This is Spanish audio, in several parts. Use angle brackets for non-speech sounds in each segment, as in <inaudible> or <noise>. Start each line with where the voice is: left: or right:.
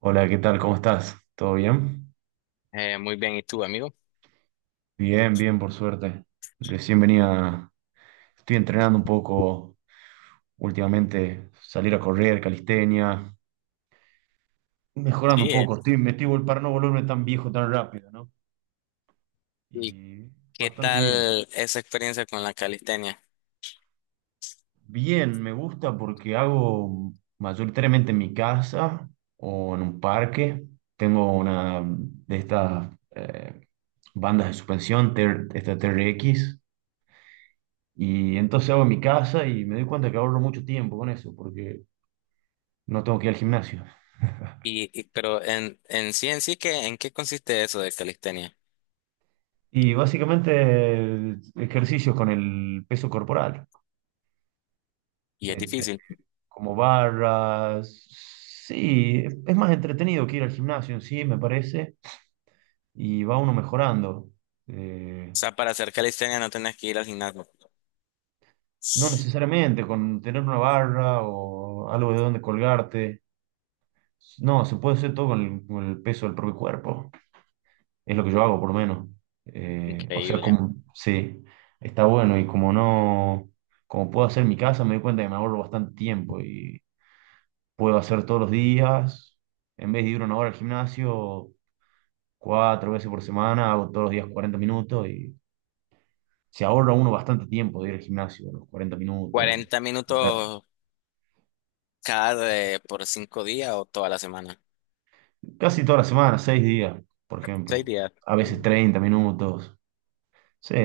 right: Hola, ¿qué tal? ¿Cómo estás? ¿Todo bien?
left: Muy bien, ¿y tú, amigo?
right: Bien, bien, por suerte. Recién venía, estoy entrenando un poco últimamente, salir a correr, calistenia, mejorando un
left: Sí.
right: poco. Estoy, me estoy vol- Para no volverme tan viejo tan rápido, ¿no?
left: ¿Y
right: Y
left: qué
right: bastante bien.
left: tal esa experiencia con la calistenia?
right: Bien, me gusta porque hago mayoritariamente en mi casa o en un parque. Tengo una de estas eh, bandas de suspensión, TR esta TRX. Y entonces hago en mi casa y me doy cuenta que ahorro mucho tiempo con eso, porque no tengo que ir al gimnasio.
left: Pero en sí, ¿en qué consiste eso de calistenia?
right: Y básicamente ejercicios con el peso corporal,
left: Y es
right: este,
left: difícil. O
right: como barras. Sí, es más entretenido que ir al gimnasio en sí, me parece, y va uno mejorando. Eh,
left: sea, para hacer calistenia no tenés que ir al gimnasio.
right: no necesariamente con tener una barra o algo de donde colgarte. No, se puede hacer todo con el peso del propio cuerpo. Es lo que yo hago, por lo menos. O sea,
left: Increíble.
right: como, sí, está bueno y como no, como puedo hacer en mi casa, me doy cuenta que me ahorro bastante tiempo y puedo hacer todos los días, en vez de ir una hora al gimnasio, cuatro veces por semana, hago todos los días 40 minutos y se ahorra uno bastante tiempo de ir al gimnasio, los 40 minutos,
left: ¿40
right: o sea,
left: minutos cada por 5 días o toda la semana?
right: casi toda la semana, 6 días, por
left: Seis
right: ejemplo,
left: días.
right: a veces
left: Mm.
right: 30 minutos, sí.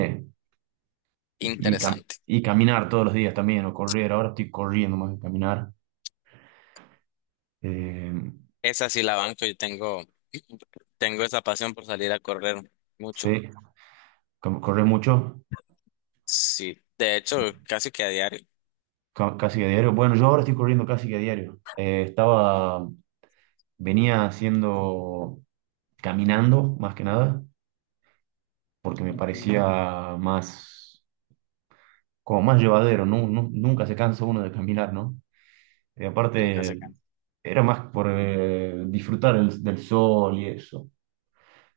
left: Interesante.
right: Y caminar todos los días también, o correr. Ahora estoy corriendo más que caminar. Eh,
left: Esa sí la banco, yo tengo, <clears throat> tengo esa pasión por salir a correr mucho.
right: sí, Correr mucho,
left: Sí, de hecho, casi que a diario.
right: casi a diario. Bueno, yo ahora estoy corriendo casi que a diario. Venía haciendo, caminando más que nada, porque me
left: Ujú.
right: parecía más, como más llevadero, ¿no? Nunca se cansa uno de caminar, ¿no? Y
left: Nunca se
right: aparte,
left: cansa.
right: era más por disfrutar del sol y eso.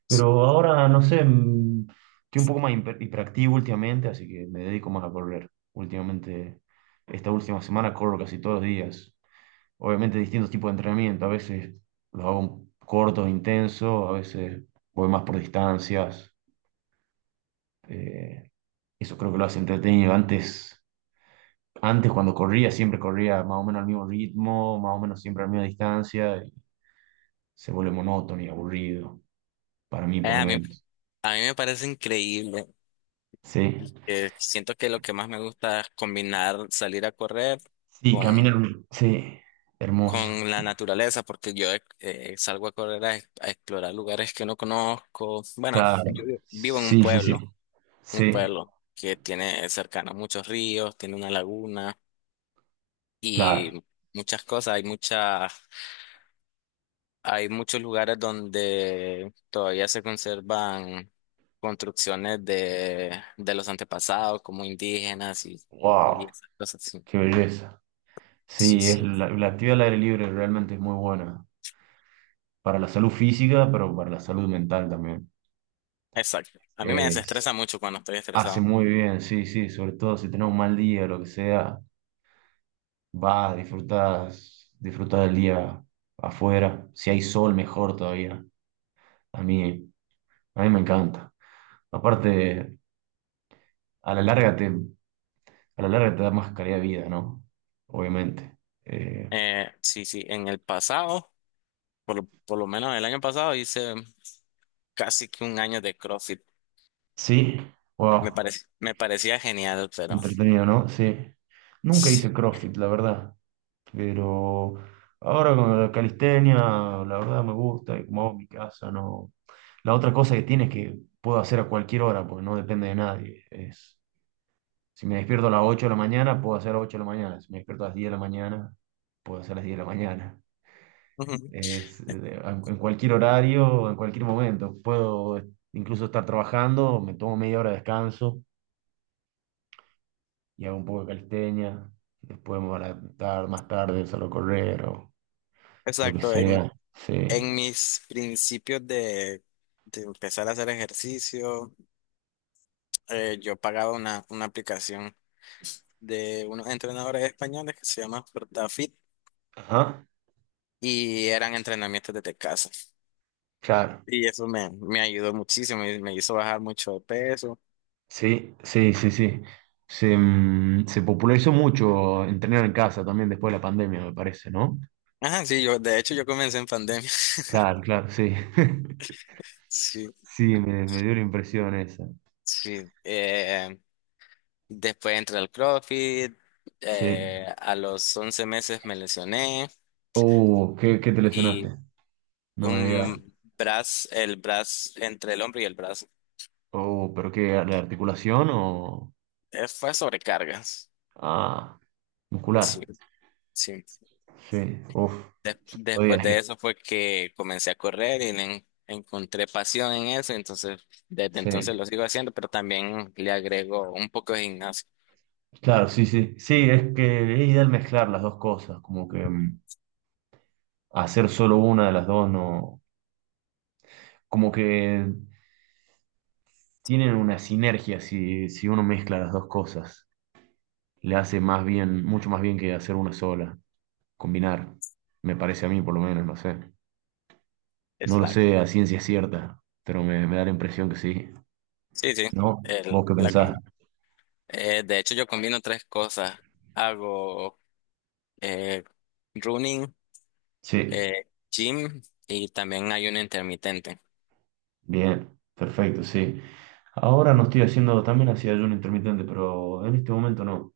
right: Pero ahora, no sé, estoy un poco más hiperactivo últimamente, así que me dedico más a correr. Últimamente, esta última semana corro casi todos los días. Obviamente distintos tipos de entrenamiento, a veces los hago cortos, intensos, a veces voy más por distancias. Eh, Eso creo que lo hace entretenido. Antes cuando corría, siempre corría más o menos al mismo ritmo, más o menos siempre a la misma distancia, y se vuelve monótono y aburrido, para mí
left: Eh,
right: por lo
left: a mí,
right: menos.
left: a mí me parece increíble.
right: Sí.
left: Siento que lo que más me gusta es combinar salir a correr
right: Sí, camina
left: con,
right: hermoso. Sí, hermoso.
left: con la naturaleza, porque yo salgo a correr a explorar lugares que no conozco. Bueno,
right: Claro.
left: yo vivo en
right: Sí, sí, sí.
left: un
right: Sí,
left: pueblo que tiene cercano muchos ríos, tiene una laguna y
right: claro.
left: muchas cosas. Hay muchas. Hay muchos lugares donde todavía se conservan construcciones de los antepasados, como indígenas y
right: Wow,
left: esas cosas. Sí,
right: qué belleza.
left: sí,
right: Sí, es
left: sí.
right: la actividad al aire libre realmente es muy buena para la salud física, pero para la salud mental también.
left: Exacto. A mí me
right: Es,
left: desestresa mucho cuando estoy
right: hace
left: estresado.
right: muy bien, sí, sí, sobre todo si tenés un mal día, lo que sea, vas, disfrutás, disfrutás del día afuera. Si hay sol, mejor todavía. A mí, a mí me encanta. Aparte, a la larga te, a la larga te da más calidad de vida, ¿no? Obviamente. Eh,
left: Sí, sí, en el pasado, por lo menos el año pasado, hice casi que un año de CrossFit.
right: sí,
left: Me
right: wow,
left: pare- me parecía genial, pero
right: entretenido, ¿no? Sí. Nunca
left: sí.
right: hice CrossFit, la verdad, pero ahora con la calistenia, la verdad me gusta y como hago en mi casa, no. La otra cosa que tiene es que puedo hacer a cualquier hora, porque no depende de nadie. Es, si me despierto a las 8 de la mañana, puedo hacer a las 8 de la mañana. Si me despierto a las 10 de la mañana, puedo hacer a las 10 de la mañana.
left: Ujú.
right: Es, eh, en cualquier horario, en cualquier momento. Puedo incluso estar trabajando, me tomo media hora de descanso y hago un poco de calistenia. Después me voy a estar más tarde, solo correr o lo que
left: Exacto,
right: sea. Sí.
left: en mis principios de empezar a hacer ejercicio, yo pagaba una aplicación de unos entrenadores españoles que se llama FortaFit
right: Ajá.
left: y eran entrenamientos desde casa.
right: Claro.
left: Y eso me ayudó muchísimo y me hizo bajar mucho de peso.
right: Sí, sí, sí, sí. Se popularizó mucho entrenar en casa también después de la pandemia, me parece, ¿no?
left: Ajá, sí, de hecho yo comencé en pandemia.
right: Claro, claro, sí. <laughs>
left: Sí,
right: Sí, me dio la impresión esa.
left: sí. Después entré al CrossFit,
right: Sí.
left: a los 11 meses me lesioné
right: Oh, ¿qué te
left: y
right: lesionaste? No me digas.
left: un brazo, el brazo, entre el hombro y el brazo,
right: Oh, ¿pero qué? ¿La articulación o...?
left: fue sobrecargas.
right: Ah,
left: Sí,
right: muscular.
left: sí.
right: Sí, uff.
left: Des-
right: Oye,
left: después de
right: sí.
left: eso fue que comencé a correr y le encontré pasión en eso, entonces desde
right: Sí.
left: entonces lo sigo haciendo, pero también le agrego un poco de gimnasio.
right: Claro, sí, sí. Sí, es que es ideal mezclar las dos cosas, como que hacer solo una de las dos no, como que tienen una sinergia si uno mezcla las dos cosas. Le hace más bien, mucho más bien que hacer una sola, combinar, me parece a mí por lo menos, no sé. No lo
left: Exacto.
right: sé a ciencia cierta, pero me da la impresión que sí.
left: Sí, sí.
right: ¿No? ¿Vos
left: El,
right: qué
left: la,
right: pensás?
left: de hecho, yo combino tres cosas. Hago eh, running,
right: Sí,
left: gym y también ayuno intermitente.
right: bien, perfecto, sí. Ahora no estoy haciendo, también hacía ayuno intermitente, pero en este momento no.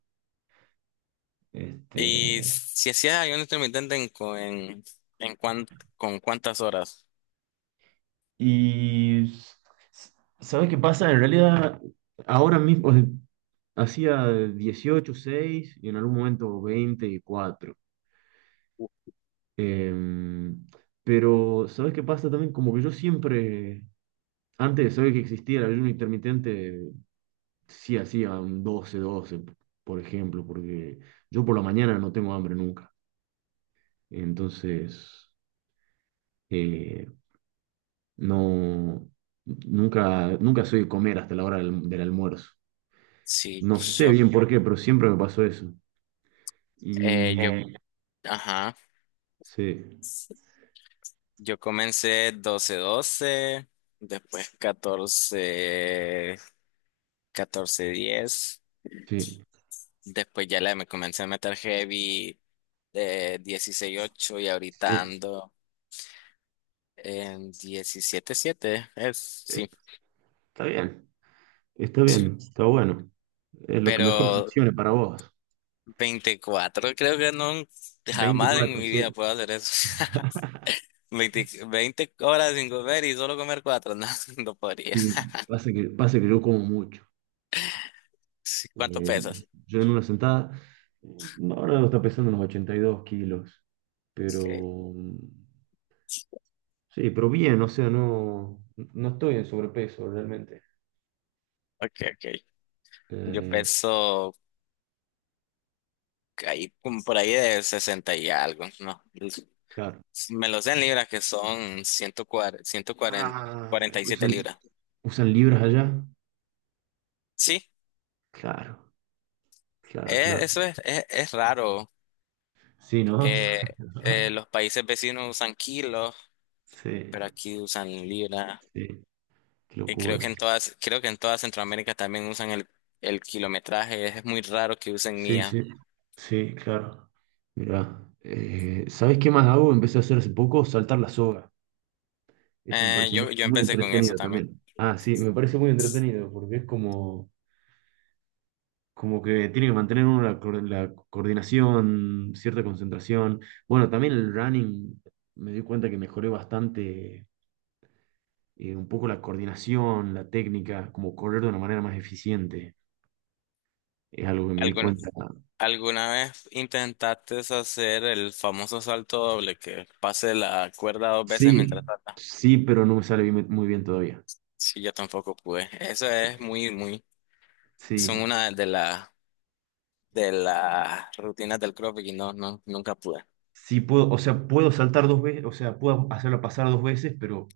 right: Este,
left: Y si hacías ayuno intermitente en, cu- en cuán- con cuántas horas?
right: y s- s- ¿Sabés qué pasa? En realidad, ahora mismo hacía 18/6 y en algún momento 24. Em, pero, ¿sabes qué pasa también? Como que yo siempre, antes de saber que existía el ayuno intermitente, sí hacía un 12 12, por ejemplo, porque yo por la mañana no tengo hambre nunca. Entonces, eh, no, nunca, nunca soy de comer hasta la hora del almuerzo.
left: Sí,
right: No sé
left: yo,
right: bien por qué, pero siempre me pasó eso.
left: eh, yo,
right: Y
left: ajá.
right: sí,
left: Yo comencé 12/12, después catorce diez.
right: sí,
left: Después ya le me comencé a meter heavy de 16/8 y ahorita
right: sí,
left: ando en 17/7. Es,
right: eh,
left: sí,
right: está bien, está
left: sí.
right: bien, está bueno. Es lo que mejor
left: Pero
right: funcione para vos.
left: 24 creo que no, jamás en
right: 24
left: mi vida
right: sí.
left: puedo hacer eso. <laughs> Veinte horas sin comer y solo comer cuatro no, <laughs> no podría.
right: Sí, pasa que yo como mucho.
left: Sí, ¿cuánto
right: Eh,
left: pesas?
right: yo en una sentada, eh, no, ahora no está pesando unos 82 kilos,
left: Okay,
right: pero sí, pero bien, o sea, no, no estoy en sobrepeso realmente.
left: okay, okay. Yo
right: Eh,
left: peso ahí como por ahí de 60 y algo, ¿no?
right: claro.
left: Si me lo sé en libras, que son
right: Ah, es que
left: 147 libras.
right: ¿Usan libras allá?
left: Sí,
right: Claro, claro, claro.
left: eso es raro.
right: Sí, ¿no?
left: Eh, los países vecinos usan kilos, pero
right: Sí,
left: aquí usan libras.
right: sí, qué
left: Y creo
right: locura.
left: que en todas, creo que en toda Centroamérica también usan el kilometraje. Es muy raro que usen
right: Sí,
left: millas.
right: sí, sí, claro. Mirá, ¿sabés qué más hago? Empecé a hacer hace poco, saltar la soga. Eso me
left: Eh,
right: parece muy,
left: yo, yo
right: muy
left: empecé con eso
right: entretenido
left: también.
right: también. Ah, sí, me parece muy entretenido porque es como, como que tiene que mantener uno la coordinación, cierta concentración. Bueno, también el running me di cuenta que mejoré bastante un poco la coordinación, la técnica, como correr de una manera más eficiente. Es algo que me di
left: ¿Alguna,
right: cuenta.
left: alguna vez intentaste hacer el famoso salto doble que pase la cuerda dos veces
right: Sí,
left: mientras tratas?
right: sí, pero no me sale muy bien todavía.
left: Sí, yo tampoco pude. Eso es muy, muy. Son
right: Sí,
left: una de las rutinas del CrossFit y no, no, nunca pude.
right: sí puedo, o sea, puedo saltar dos veces, o sea, puedo hacerla pasar dos veces, pero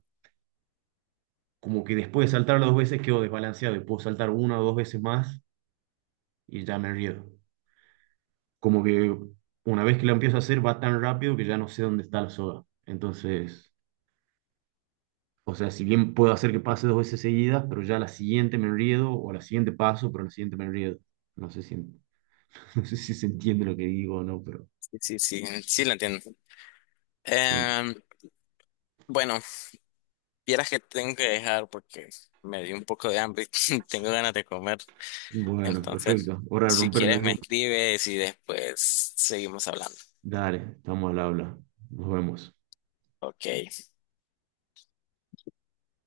right: como que después de saltar las dos veces quedo desbalanceado y puedo saltar una o dos veces más y ya me río. Como que una vez que lo empiezo a hacer va tan rápido que ya no sé dónde está la soga. Entonces, o sea, si bien puedo hacer que pase dos veces seguidas, pero ya a la siguiente me río o a la siguiente paso, pero a la siguiente me río. No sé si, en- <laughs> no sé si se entiende lo que digo o no, pero
left: Sí, sí, sí, sí lo entiendo.
right: sí.
left: Em, bueno, vieras que tengo que dejar porque me dio un poco de hambre y <laughs> tengo ganas de comer.
right: Bueno,
left: Entonces,
right: perfecto. Hora de
left: si
right: romper la
left: quieres me
right: rumba.
left: escribes y después seguimos hablando.
right: Dale, estamos al habla. Nos vemos.
left: Ok.